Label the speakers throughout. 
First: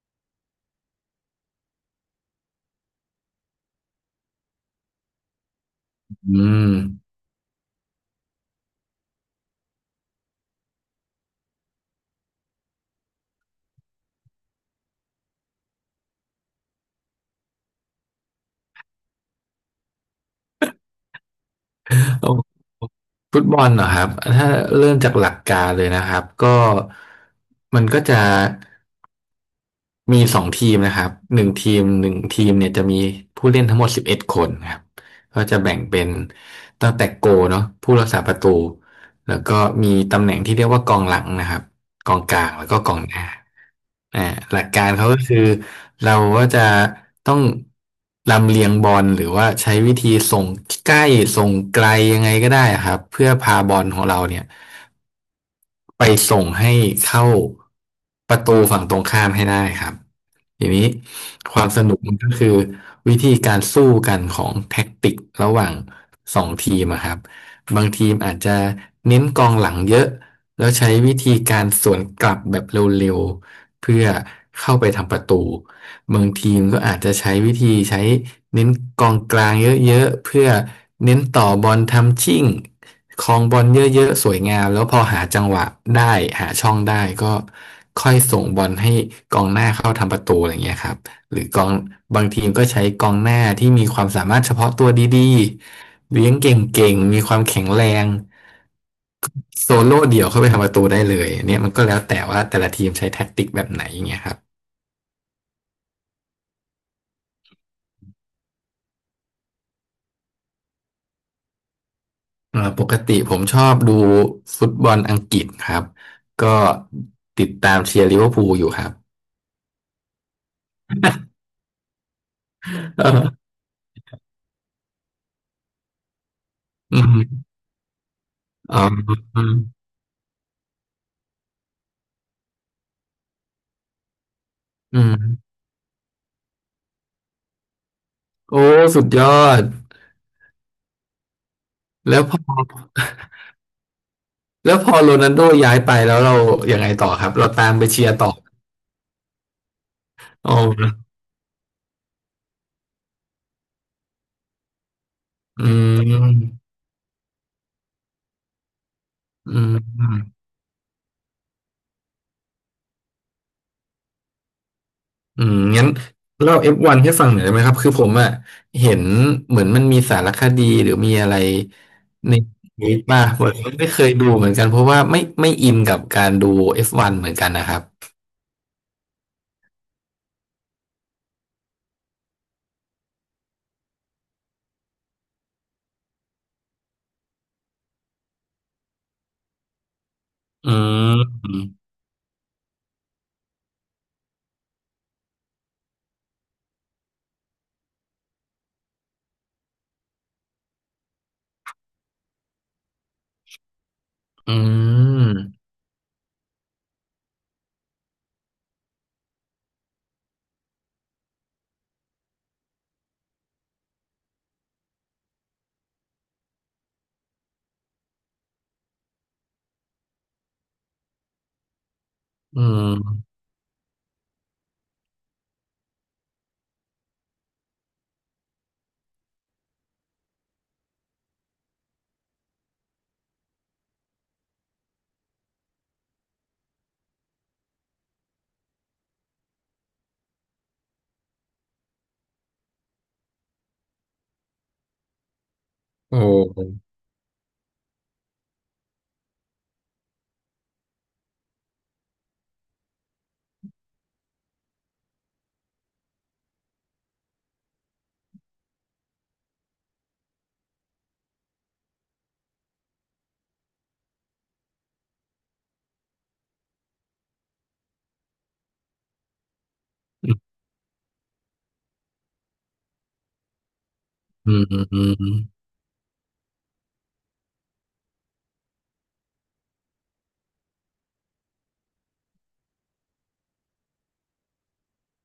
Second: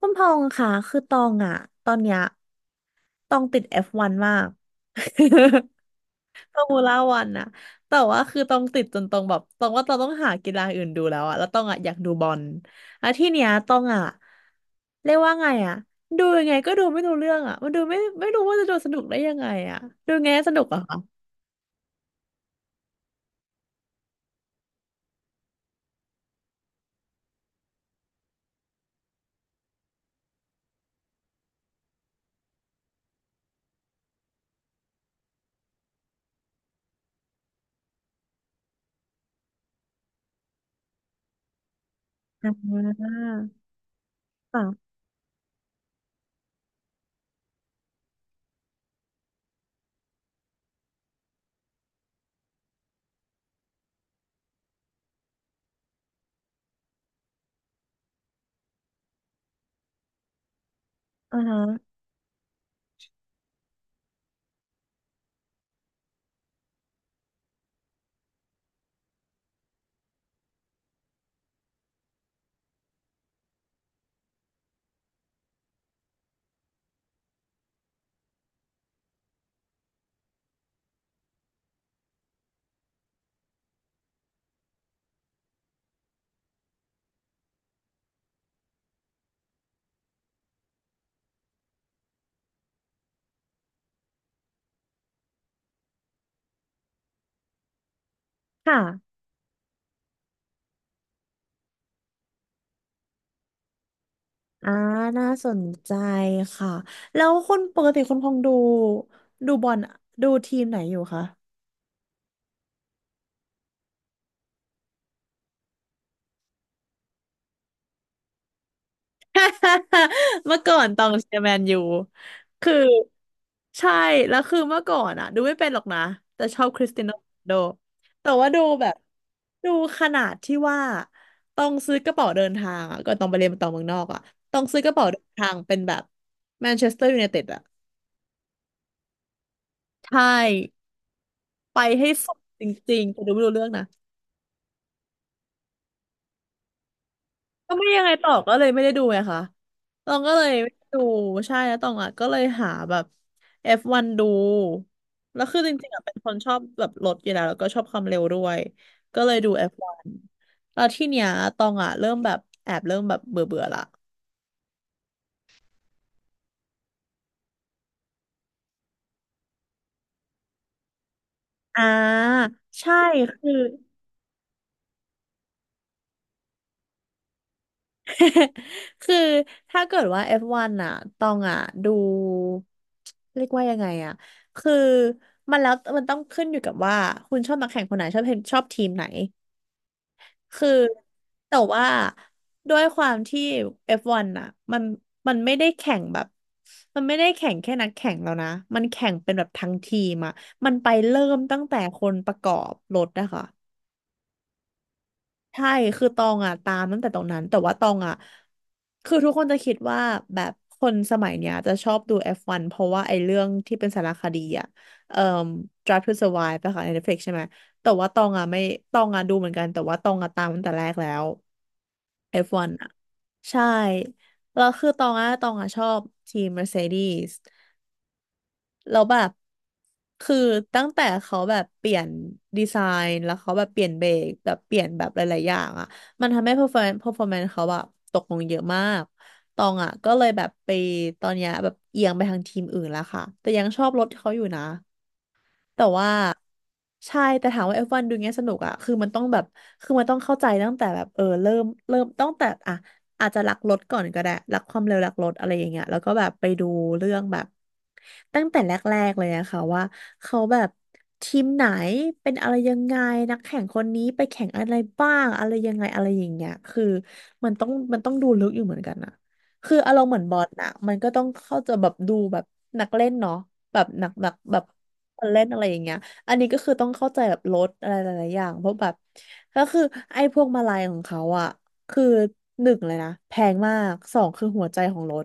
Speaker 1: คุณพองษ์ค่ะคือตองอะตอนเนี้ยตองติดเอฟวันมาก
Speaker 2: อื
Speaker 1: ฟอร์มู
Speaker 2: ม
Speaker 1: ล่าวันนะแต่ว่าคือตองติดจนตองแบบตองว่าตองต้องหากีฬาอื่นดูแล้วอะแล้วตองอะอยากดูบอลแล้วที่เนี้ยตองอะเรียกว่าไงอะดูยังไงก็ดูไม่รู้เรื่องอะมันดูไม่รู้ว่าจะดูสนุกได้ยังไงอะดูยังไงให้สนุกอะคะ
Speaker 2: โอ้ฟุตบอลเหรอครับถ้าเริ่มจากหลักการเลยนะครับก็มันก็จะมีสองทีมนะครับหนึ่งทีมเนี่ยจะมีผู้เล่นทั้งหมด11คนครับก็จะแบ่งเป็นตั้งแต่โกเนาะผู้รักษาประตูแล้วก็มีตำแหน่งที่เรียกว่ากองหลังนะครับ กองกลา
Speaker 1: อ่
Speaker 2: งแล้วก็กองห
Speaker 1: า
Speaker 2: น้าอ่าหลักกา
Speaker 1: ค่ะ
Speaker 2: รเขาก็คือเราก็จะต้องลำเลียงบอลหรือว่าใช้วิธีส่งใกล้ส่งไกลยังไงก็ได้ครับเพื่อพาบอลของเราเนี่ยไปส่งให้เข้าประตูฝั่งตรงข้ามให้ได้ครับทีนี้
Speaker 1: อ่า
Speaker 2: ค
Speaker 1: ฮะ
Speaker 2: วามสนุกมันก็คือวิธีการสู้กันของแท็กติกระหว่างสองทีมอะครับบางทีมอาจจะเน้นกองหลังเยอะ แล้วใช้วิธีการสวนกลับแบบเร็วๆเพื่อเข้าไปทำประตูบางทีมก็อาจจะใช้วิธีใช้เน้นกองกลางเยอะๆเพื่อเน้นต่อบอลทำชิ่งครองบอลเยอะๆสวยงามแล้วพอหาจังหวะได้หาช่องได้ก็ค่อยส่งบอลให้กองหน้าเข้าทำประตูอะไรอย่างเงี้ยครับ หรือกองบางทีมก็ใช้กองหน้าที่มีความสามารถเฉพาะตัวดีๆเลี้ยงเก่งๆมีความแข็งแรง
Speaker 1: ค่ะ
Speaker 2: โซโล่เดี่ยวเข้าไปทำประตูได้เลยนเนี่ยมันก็แล้วแต่ว่าแต่ละทีมใช้แท็กติกแบบไหนอย่างเงี้ยครับ
Speaker 1: อ่าน่าสนใจค่ะแล้วคนปกติคนคงดูบอลดูทีมไหนอยู่คะ
Speaker 2: ปกติผมชอบดูฟุตบอลอังกฤษครับก็ติดตามเชียร์ลิเวอร์พูลอยู่ครับ
Speaker 1: เมื่อก่อนตองเชียร์แมนยูคือ
Speaker 2: เออ
Speaker 1: ใช่แล้วคือเมื่อก่อนอะดูไม่เป็นหรอกนะแต่ชอบคริส
Speaker 2: อื
Speaker 1: เตียโนโรนัล
Speaker 2: ม
Speaker 1: โดแต่ว่าดู
Speaker 2: อ๋อ
Speaker 1: แบบ
Speaker 2: อืม
Speaker 1: ดูขนาดที่ว่าต้องซื้อกระเป๋าเดินทางอะก็ต้องไปเรียนต่อเมืองนอกอะต้องซื้อกระ
Speaker 2: อื
Speaker 1: เป๋าเดินทา
Speaker 2: ม
Speaker 1: งเป็นแบบแมนเชสเตอร์ยูไนเต็ดอะ
Speaker 2: โอ้สุดยอด
Speaker 1: ใช่ไปให้
Speaker 2: แล้ว
Speaker 1: สุ
Speaker 2: พอ
Speaker 1: ดจริงๆแต่ดูไม่รู้เรื่องนะ
Speaker 2: แล้วพอโรนัลโดย้ายไปแล้วเรายังไงต่อครับเราตา
Speaker 1: ก็
Speaker 2: มไป
Speaker 1: ไม่ยั
Speaker 2: เชี
Speaker 1: ง
Speaker 2: ย
Speaker 1: ไง
Speaker 2: ร์
Speaker 1: ต่
Speaker 2: ต่
Speaker 1: อ
Speaker 2: อ
Speaker 1: ก็เลยไม่ได้ดูไงคะตองก็เล
Speaker 2: อ๋
Speaker 1: ย
Speaker 2: อ
Speaker 1: ไม่ได้ดูใช่แล้วตองอ่ะก็เลยหาแบบ F1 ดูแล้วคือ
Speaker 2: อื
Speaker 1: จ
Speaker 2: ม
Speaker 1: ริงๆอ่ะเป็นคนชอบแบบรถอยู่แล้วแล้วก็ชอบความเร็วด้วยก็เลยดู
Speaker 2: อื
Speaker 1: F1
Speaker 2: ม
Speaker 1: แล้วที่เนี้ยตองอ่ะเริ่มแบบแอบเริ่มแบบเบื่อเบื่อละ
Speaker 2: อืมงั้นเล่าเอฟวันให้ฟังหน่อยได้ไหมครับ คือผมอะเห็นเหมือนมันมีสารคดีหรือมีอะไร
Speaker 1: อ่า
Speaker 2: ในนี้
Speaker 1: ใช่
Speaker 2: ป่ะผม
Speaker 1: คือ
Speaker 2: ไม่เคยดูเหมือนกันเพราะว่าไม่อินกับการดู F1 เหมือนกันนะครับ
Speaker 1: คือถ้าเกิดว่า F1 อฟวันอ่ะตองอ่ะดูเรียกว่ายังไงอ่ะคือมันแล้วมันต้องขึ้นอยู่กับว่าคุณชอบนักแข่งคนไหนชอบเห็นชอบทีมไหนคือ
Speaker 2: อื
Speaker 1: แต่ว่า
Speaker 2: ม
Speaker 1: ด้วยความที่ F1 อฟวันอ่ะมันมันไม่ได้แข่งแบบมันไม่ได้แข่งแค่นักแข่งแล้วนะ มันแข่งเป็นแบบทั้งทีมอ่ะมันไปเริ่มตั้งแต่คนประกอบรถนะคะ
Speaker 2: อืม
Speaker 1: ใช่ คือตองอ่ะตามตั้งแต่ตรงนั้น แต่ว่าตองอ่ะคือทุกคนจะคิดว่าแบบคนสมัยเนี้ยจะชอบดู F1 เพราะว่าไอ้เรื่องที่เป็นสารคดีอ่ะเอ่อ Drive to Survive ไปค่ะใน Netflix ใช่ไหม แต่ว่าตองอ่ะไม่ตองอ่ะดูเหมือนกัน แต่ว่าตองอ่ะตามตั้งแต่แรกแล้ว
Speaker 2: อื
Speaker 1: F1 อฟวันอ่ะ
Speaker 2: ม
Speaker 1: ใช่ แล้วคือตองอ่ะชอบทีม Mercedes แล้วแบบคือตั้งแต่เขาแบบเปลี่ยนดีไซน์แล้วเขาแบบเปลี่ยนเบรกแบบเปลี่ยนแบบหลายๆอย่างอ่ะมันทำให้ performance เขาแบบตกลงเยอะมากตองอ่ะก็เลยแบบไปตอนเนี้ยแบบเอียงไปทางทีมอื่นแล้วค่ะแต่ยังชอบรถเขาอยู่นะ แต่ว่า
Speaker 2: โอ้
Speaker 1: ใช่แต่ถามว่าเอฟวันดูเงี้ยสนุกอะคือมันต้องแบบคือมันต้องเข้าใจตั้งแต่แบบเออเริ่มตั้งแต่อะอาจจะรักรถก่อนก็ได้รักความเร็วรักรถอะไรอย่างเงี้ยแล้วก็แบบไปดูเรื่องแบบตั้งแต่แรกๆเลยอะค่ะว่าเขาแบบทีมไหนเป็นอะไรยังไงนักแข่งคนนี้ไปแข่งอะไรบ้างอะไรยังไงอะไรอย่างเงี้ยคือมันต้องดูลึกอยู่เหมือนกันอะคืออารมณ์เหมือนบอลนะมันก็ต้องเข้าใจแบบดูแบบนักเล่นเนาะแบบหนักหนัก
Speaker 2: อื
Speaker 1: แบ
Speaker 2: ม
Speaker 1: บ
Speaker 2: อื
Speaker 1: ค
Speaker 2: ม
Speaker 1: นเล่นอะไรอย่างเงี้ยอันนี้ก็คือต้องเข้าใจแบบรถอะไรหลายๆอย่างเพราะแบบก็คือไอ้พวกมาลัยของเขาอ่ะคือหนึ่งเลยนะแพงมากสองคือหัวใจของรถ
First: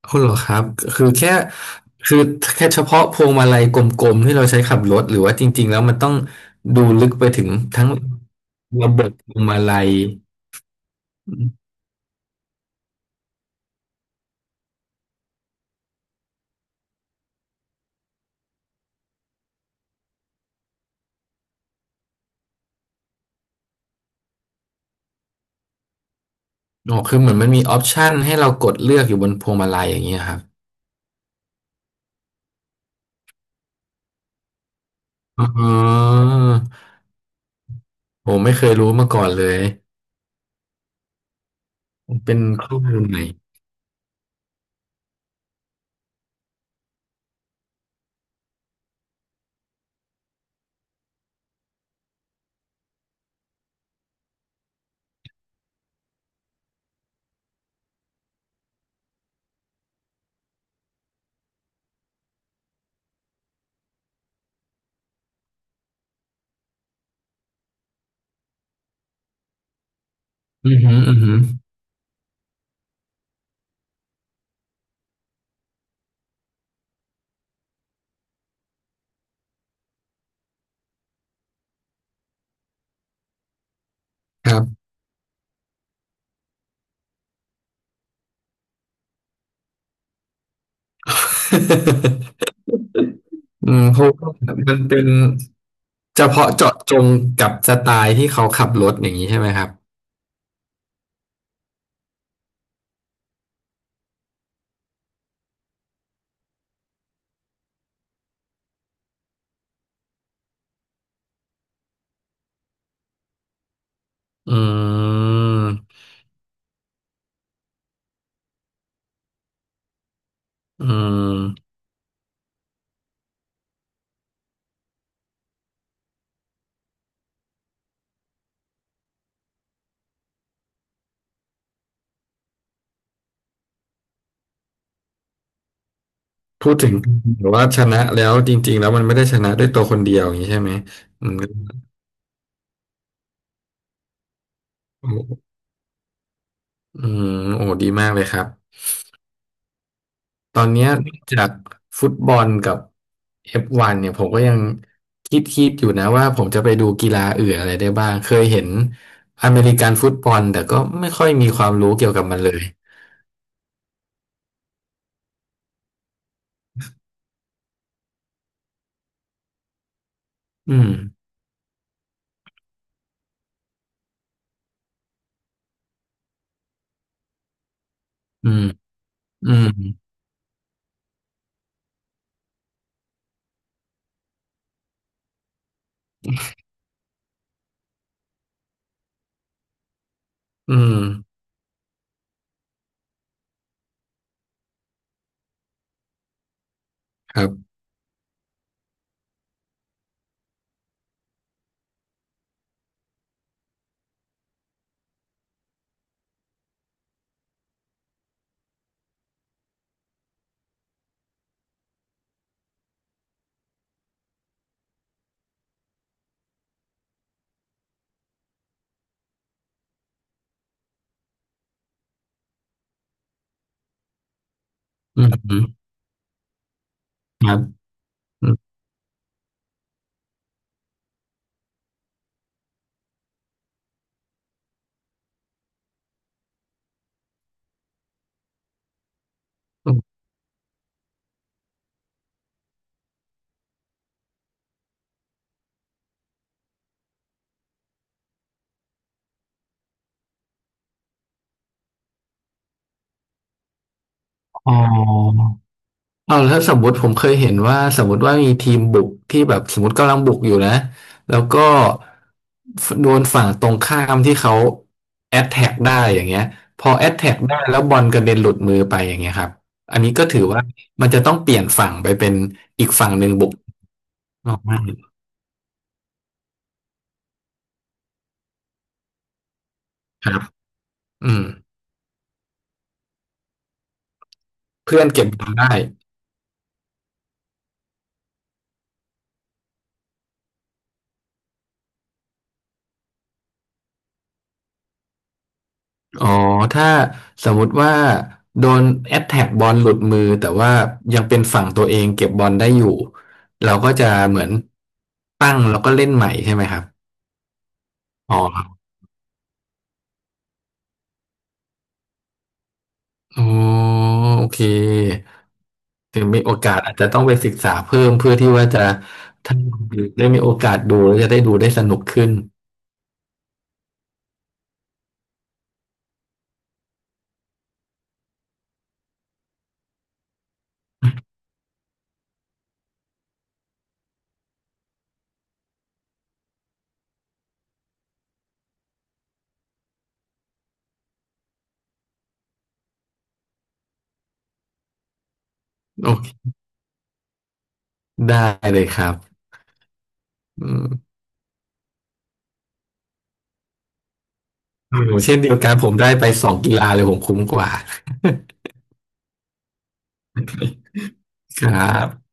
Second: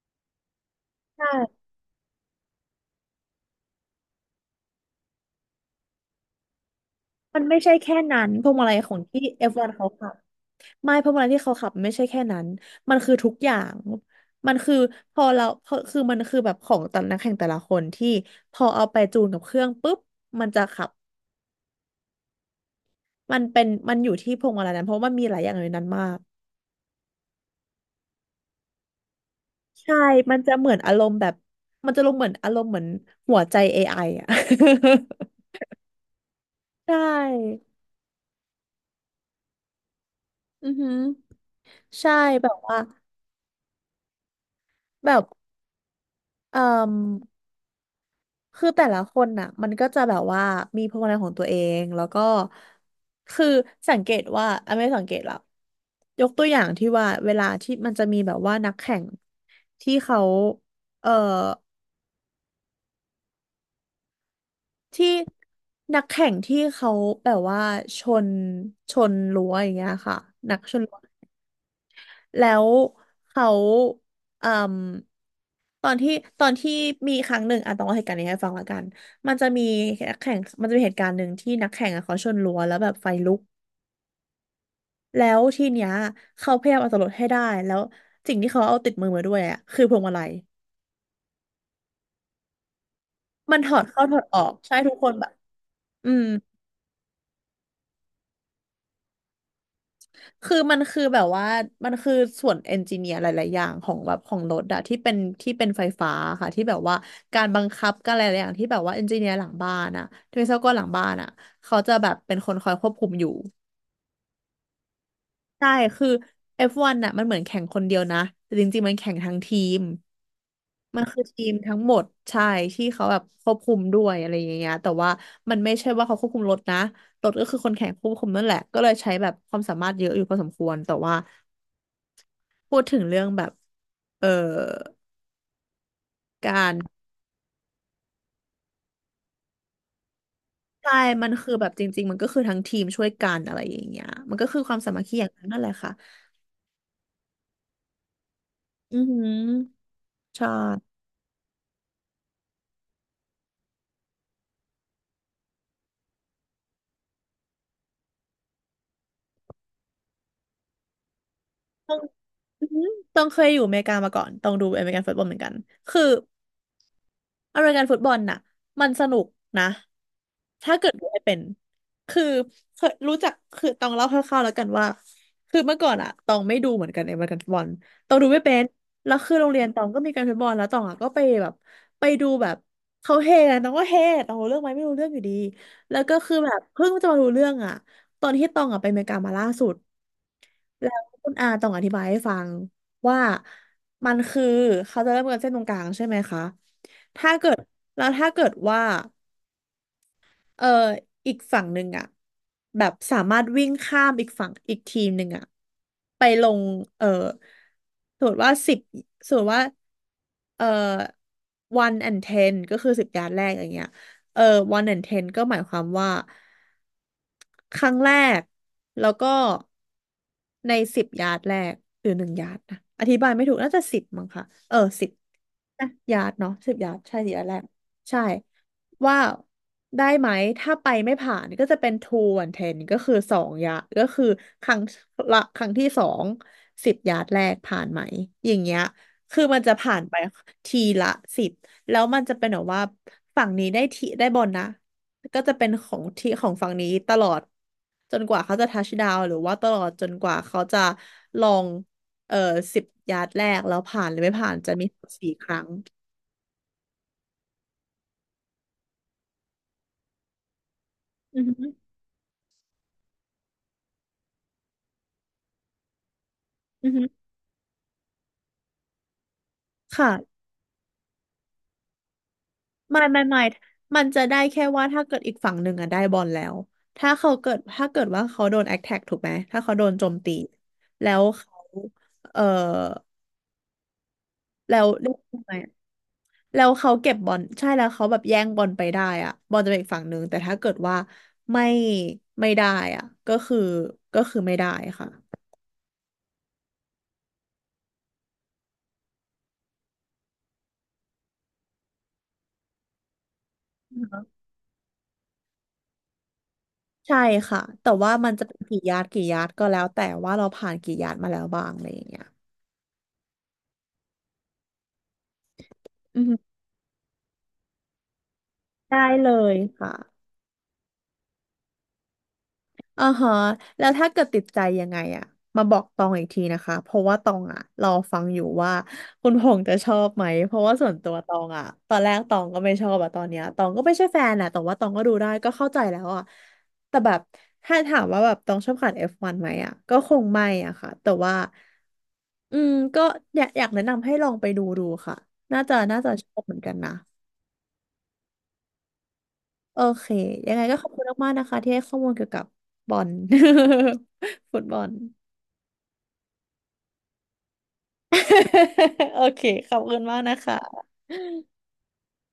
Speaker 2: เอาเหรอครับ คือ
Speaker 1: ใ
Speaker 2: แค่
Speaker 1: ช่
Speaker 2: คือแค่เฉพาะพวงมาลัยกลมๆที่เราใช้ขับรถหรือว่าจริงๆแล้วมันต้องดูลึกไป
Speaker 1: มัน
Speaker 2: ถึง
Speaker 1: ไม่ใช่
Speaker 2: ทั้ง
Speaker 1: แค่นั้นพวงมาลัย
Speaker 2: ระ
Speaker 1: ขอ
Speaker 2: บ
Speaker 1: ง
Speaker 2: บ
Speaker 1: ที่
Speaker 2: พวงมา
Speaker 1: F1
Speaker 2: ลั
Speaker 1: เขา
Speaker 2: ย
Speaker 1: ขับไม่เพราะมาลัน
Speaker 2: อ
Speaker 1: ที่
Speaker 2: ม
Speaker 1: เขาขับไม่ใช่แค่นั้นมันคือทุกอย่างมันคือพอเราพอคือมันคือแบบของแต่ละนักแข่งแต่ละคนที่พอเอาไปจูนกับเครื่องปุ๊บมันจะขับมันเป็นมันอยู่ที่พวงมาลัยนั้นเพราะว่ามันมีหลายอย่างในนั้นมาก
Speaker 2: อ๋อคือเหมือนมันมีออปชันให้เรากดเลือกอยู่บนพวงมาลัย
Speaker 1: ใช่
Speaker 2: อย่างเงี้ยค
Speaker 1: มั
Speaker 2: รั
Speaker 1: น
Speaker 2: บ
Speaker 1: จะเหมือนอารมณ์แบบมันจะลงเหมือนอารมณ์เหมือนหัวใจ AI อไออ่ะ
Speaker 2: อ๋ อ
Speaker 1: ใช่
Speaker 2: ผมไม่เคยรู้มาก่อนเลย
Speaker 1: อือหือใช่
Speaker 2: เป็น
Speaker 1: แบบ
Speaker 2: ข้
Speaker 1: ว่า
Speaker 2: อมูลใหม่
Speaker 1: แบบเอ่มคือแต่ละคนน่ะมันก็จะแบบว่ามีพลังของตัวเองแล้วก็คือสังเกตว่าอ่ะไม่สังเกตหรอกยกตัวอย่างที่ว่าเวลาที่มันจะมีแบบว่านักแข่งที่เขาเอ่อที่นักแข่งที่เขาแบบว่าชนชนรั้วอย่างเงี้ยค่ะนักช
Speaker 2: อือ
Speaker 1: น
Speaker 2: หืออือหือ
Speaker 1: แล้วเขาเอ่มตอนที่ตอนที่มีครั้งหนึ่งอ่ะต้องเล่าเหตุการณ์นี้ให้ฟังละกันมันจะมีนักแข่งมันจะมีเหตุการณ์หนึ่งที่นักแข่งอ่ะเขาชนรั้วแล้วแบบไฟลุก
Speaker 2: ครับ
Speaker 1: แล้วทีเนี้ยเขาพยายามเอาตัวรอดให้ได้แล้วสิ่งที่เขาเอาติดมือมาด้วยอ่ะคือพวงมาลัย มันถ
Speaker 2: อื
Speaker 1: อ
Speaker 2: ม
Speaker 1: ด
Speaker 2: เพ
Speaker 1: เข้า
Speaker 2: ราะ
Speaker 1: ถอด
Speaker 2: ว่า
Speaker 1: ออกใช่
Speaker 2: มัน
Speaker 1: ทุก
Speaker 2: เป็
Speaker 1: ค
Speaker 2: น
Speaker 1: นแบบอื
Speaker 2: เฉ
Speaker 1: ม
Speaker 2: พาะเจาะจงกับสไตล์ที่เขาขับรถอย่างนี้ใช่ไหมครับ
Speaker 1: คือมันคือแบบว่ามันคือส่วนเอนจิเนียร์หลายๆอย่างของแบบของรถอะที่เป็นไฟฟ้าค่ะที่แบบว่าการบังคับการอะไรหลายๆอย่างที่แบบว่าเอนจิเนียร์หลังบ้านอะที่วิศวกรหลังบ้านอะเขาจะแบบเป็นคนคอยควบคุมอยู่
Speaker 2: อืม
Speaker 1: ใช่คือ F1 นน่ะมันเหมือนแข่งคนเดียวนะแต่จริงๆมันแข่งทั้งทีม
Speaker 2: อื
Speaker 1: มันคือทีม
Speaker 2: ม
Speaker 1: ทั้งหมดใช่ที่เขาแบบควบคุมด้วยอะไรอย่างเงี้ยแต่ว่ามันไม่ใช่ว่าเขาควบคุมรถนะรถก็คือคนแข่งควบคุมนั่นแหละก็เลยใช้แบบความสามารถเยอะอยู่พอสมควรแต่ว่า พูดถึงเรื่องแบบเอ่อกา
Speaker 2: พู
Speaker 1: ร
Speaker 2: ดถึงหรือว่าชนะแล้วจริงๆแล้วมันไม่ได้ชนะด้วยตัวคนเดียวอย่างนี้ใช่ไหม
Speaker 1: ใช่มั
Speaker 2: อื
Speaker 1: นคือแบบจริงๆมันก็คือทั้งทีมช่วยกันอะไรอย่างเงี้ยมันก็คือความสามัคคีอย่างนั้น
Speaker 2: ม
Speaker 1: นั่นแหละค่ะ
Speaker 2: อืมโอ้ดีมากเลยครับ
Speaker 1: อือหือใช่
Speaker 2: ตอนเนี้ยนอกจากฟุตบอลกับ F1 เนี่ยผมก็ยังคิดอยู่นะว่าผมจะไปดูกีฬาอื่นอะไรได้บ้างเคยเห็นอเมริกันฟุตบอลแต่ก็ไม่ค่อยมีความรู้
Speaker 1: ต้อง
Speaker 2: เกี่ยวกับมันเลย
Speaker 1: อือหือต้องเคยอยู่อเมริกามาก่อน ต้องดูอเมริกันฟุตบอลเหมือนกันคือ อเมริกันฟุตบอลน่ะมันสนุกนะถ้า
Speaker 2: อื
Speaker 1: เกิ
Speaker 2: ม
Speaker 1: ดดูให้เป็นคือเคยรู้จักคือต้องเล่าคร่าวๆแล้วกันว่าคือเมื่อก่อนอะตองไม่ดูเหมือนกันในอเมริกันฟุตบอลตองดูไม่
Speaker 2: อื
Speaker 1: เป็น
Speaker 2: ม
Speaker 1: แล้วคือโร
Speaker 2: อื
Speaker 1: งเรียน
Speaker 2: ม
Speaker 1: ตองก็มีการฟุตบอลแล้วตองอะก็ไปแบบไปดูแบบเขาเฮกันตองก็เฮตองรู้เรื่องไหมไม่รู้เรื่องอยู่ดีแล้วก็คือแบบเพิ่งจะมารู้เรื่องอะตอนที่ตองอะไปอเมริกามาล่าสุด
Speaker 2: อื
Speaker 1: แล้
Speaker 2: ม
Speaker 1: วคุณอาต้องอธิบายให้ฟังว่ามันคือเขาจะเริ่มกันเส้นตรงกลางใช่ไหมคะถ้า
Speaker 2: ครั
Speaker 1: เกิด
Speaker 2: บ
Speaker 1: แล้วถ้าเกิดว่า เอออีกฝั่งหนึ่งอ่ะแบบสามารถวิ่งข้ามอีกฝั่งอีกทีมหนึ่งอ่ะไปลงเออสมมติว่าสิบสมมติว่าเออ one and ten ก็คือ10 ยาร์ดแรกอย่างเงี้ยเออ one and ten ก็หมายความว่าครั้งแรกแล้วก็ในสิบยาร์ดแรกหรือหนึ่งยาร์ดนะอธิบายไม่ถูกน่าจะสิบมั้งค่ะเออสิบ
Speaker 2: อืม
Speaker 1: ยาร์ดเนาะสิบยาร์ดใช่สิบยาร์
Speaker 2: ค
Speaker 1: ดแร
Speaker 2: รับ
Speaker 1: กใช่
Speaker 2: อืม
Speaker 1: ว่าได้ไหมถ้าไปไม่ผ่านก็จะเป็น two and ten ก็คือสองยะก็คือครั้งละครั้งที่สองสิบยาร์ดแรกผ่านไหมอย่างเงี้ยคือมันจะผ่านไปทีละสิบแล้วมันจะเป็นแบบว่าฝั่งนี้ได้ทีได้บอลนะก็จะเป็นของที่ของฝั่งนี้ตลอดจนกว่าเขาจะทัชดาวหรือว่าตลอดจนกว่าเขาจะลองเอ่อสิบยาร์ดแรกแล้วผ่านหรือไม่ผ่านจะ
Speaker 2: อ๋
Speaker 1: มีสี่
Speaker 2: อ
Speaker 1: ครั้ง
Speaker 2: เอาแล้วสมมติผมเคยเห็นว่าสมมติว่ามีทีมบุกที่แบบสมมติกำลังบุกอยู่นะแล้
Speaker 1: อื
Speaker 2: ว
Speaker 1: อ
Speaker 2: ก็
Speaker 1: ฮึ
Speaker 2: โดนฝั่งตรงข้ามที่เขาแอตแทกได้อย่างเงี้ยพ
Speaker 1: อื
Speaker 2: อ
Speaker 1: อฮึ
Speaker 2: แอตแทกได้แล้วบอลกระเด็นหลุดมือไปอย่างเงี้ยครับอันนี้ก็
Speaker 1: ค่ะ
Speaker 2: ถือว่ามันจะต้องเปลี่ยนฝั่งไปเป็นอีก
Speaker 1: ไม่
Speaker 2: ฝั่ง
Speaker 1: ไม่
Speaker 2: หนึ่ง
Speaker 1: ไม่
Speaker 2: บุก
Speaker 1: มันจะได้
Speaker 2: ออก
Speaker 1: แค่
Speaker 2: มา
Speaker 1: ว่าถ้าเกิดอีกฝั่งหนึ่งอะได้บอลแล้วถ้าเกิดว่าเขาโดนแอคแท็กถูกไหมถ้าเขาโดนโจม
Speaker 2: ค
Speaker 1: ตี
Speaker 2: รับ
Speaker 1: แล้ว
Speaker 2: อืม
Speaker 1: เขาเออแล้ว
Speaker 2: เพื่อน
Speaker 1: เรียก
Speaker 2: เก็บ
Speaker 1: ว่า
Speaker 2: บอล
Speaker 1: ไงอะ
Speaker 2: ได้
Speaker 1: แล้วเขาเก็บบอลใช่แล้วเขาแบบแย่งบอลไปได้อะบอลจะเป็นอีกฝั่งหนึ่งแต่ถ้าเกิดว่าไม่ไม่ได้อะก็คือไม่ได้ค่ะ
Speaker 2: อ๋อถ้าสมมุติว่าโดนแอตแทกบอลหลุดมือแต่ว่ายังเป็นฝั่งตัวเองเก็บบอลได้อยู่เราก็จะเหมือนตั้งแล้วก็เล่นใหม่ใช่ไหมครับ
Speaker 1: ใช่ค่ะแต่ว่ามัน
Speaker 2: อ๋อ
Speaker 1: จะเป็
Speaker 2: ค
Speaker 1: น
Speaker 2: รั
Speaker 1: กี่
Speaker 2: บ
Speaker 1: ยาร์ดกี่ยาร์ดก็แล้วแต่ว่าเราผ่านกี่ยาร์ดมาแล้วบ้างอะไรอย่างเงี้ย
Speaker 2: อ๋อโอเคถึ
Speaker 1: อือ
Speaker 2: ง
Speaker 1: ฮึ
Speaker 2: มีโอกาสอาจจะต้องไปศึกษาเพิ่มเพื่อที่ว่าจะ
Speaker 1: ได้เล
Speaker 2: ถ้า
Speaker 1: ยค่ะ
Speaker 2: ได้มีโอกาสดูแล้วจะได้ดูได้สนุกขึ้น
Speaker 1: อ่าฮะแล้วถ้าเกิดติดใจยังไงอะมาบอกตองอีกทีนะคะเพราะว่าตองอะรอฟังอยู่ว่าคุณพงษ์จะชอบไหมเพราะว่าส่วนตัวตองอะตอนแรกตองก็ไม่ชอบอะตอนเนี้ยตองก็ไม่ใช่แฟนนะแต่ว่าตองก็ดูได้ก็เข้าใจแล้วอะแต่แบบถ้าถามว่าแบบตองชอบขัน F1 ไหมอะก็คงไม่อะค่ะแต่ว่าอืมก็อยากแนะนำให้ลองไปดูค่ะน่าจะน่า
Speaker 2: โอ
Speaker 1: จะชอ
Speaker 2: เค
Speaker 1: บเหมือนกันนะ
Speaker 2: ได้เลยครับ
Speaker 1: โอเคยังไง
Speaker 2: อื
Speaker 1: ก็ขอบคุณ
Speaker 2: ม
Speaker 1: มากๆนะคะที่ให้ข้อมูลเกี่ยวกับบอล ฟุตบอล
Speaker 2: โอ้โหเช่นเดียวกันผมได้ไปสองกีฬาเลยผมคุ้มกว่า
Speaker 1: โอเค ขอบคุณมากนะคะ
Speaker 2: ครับ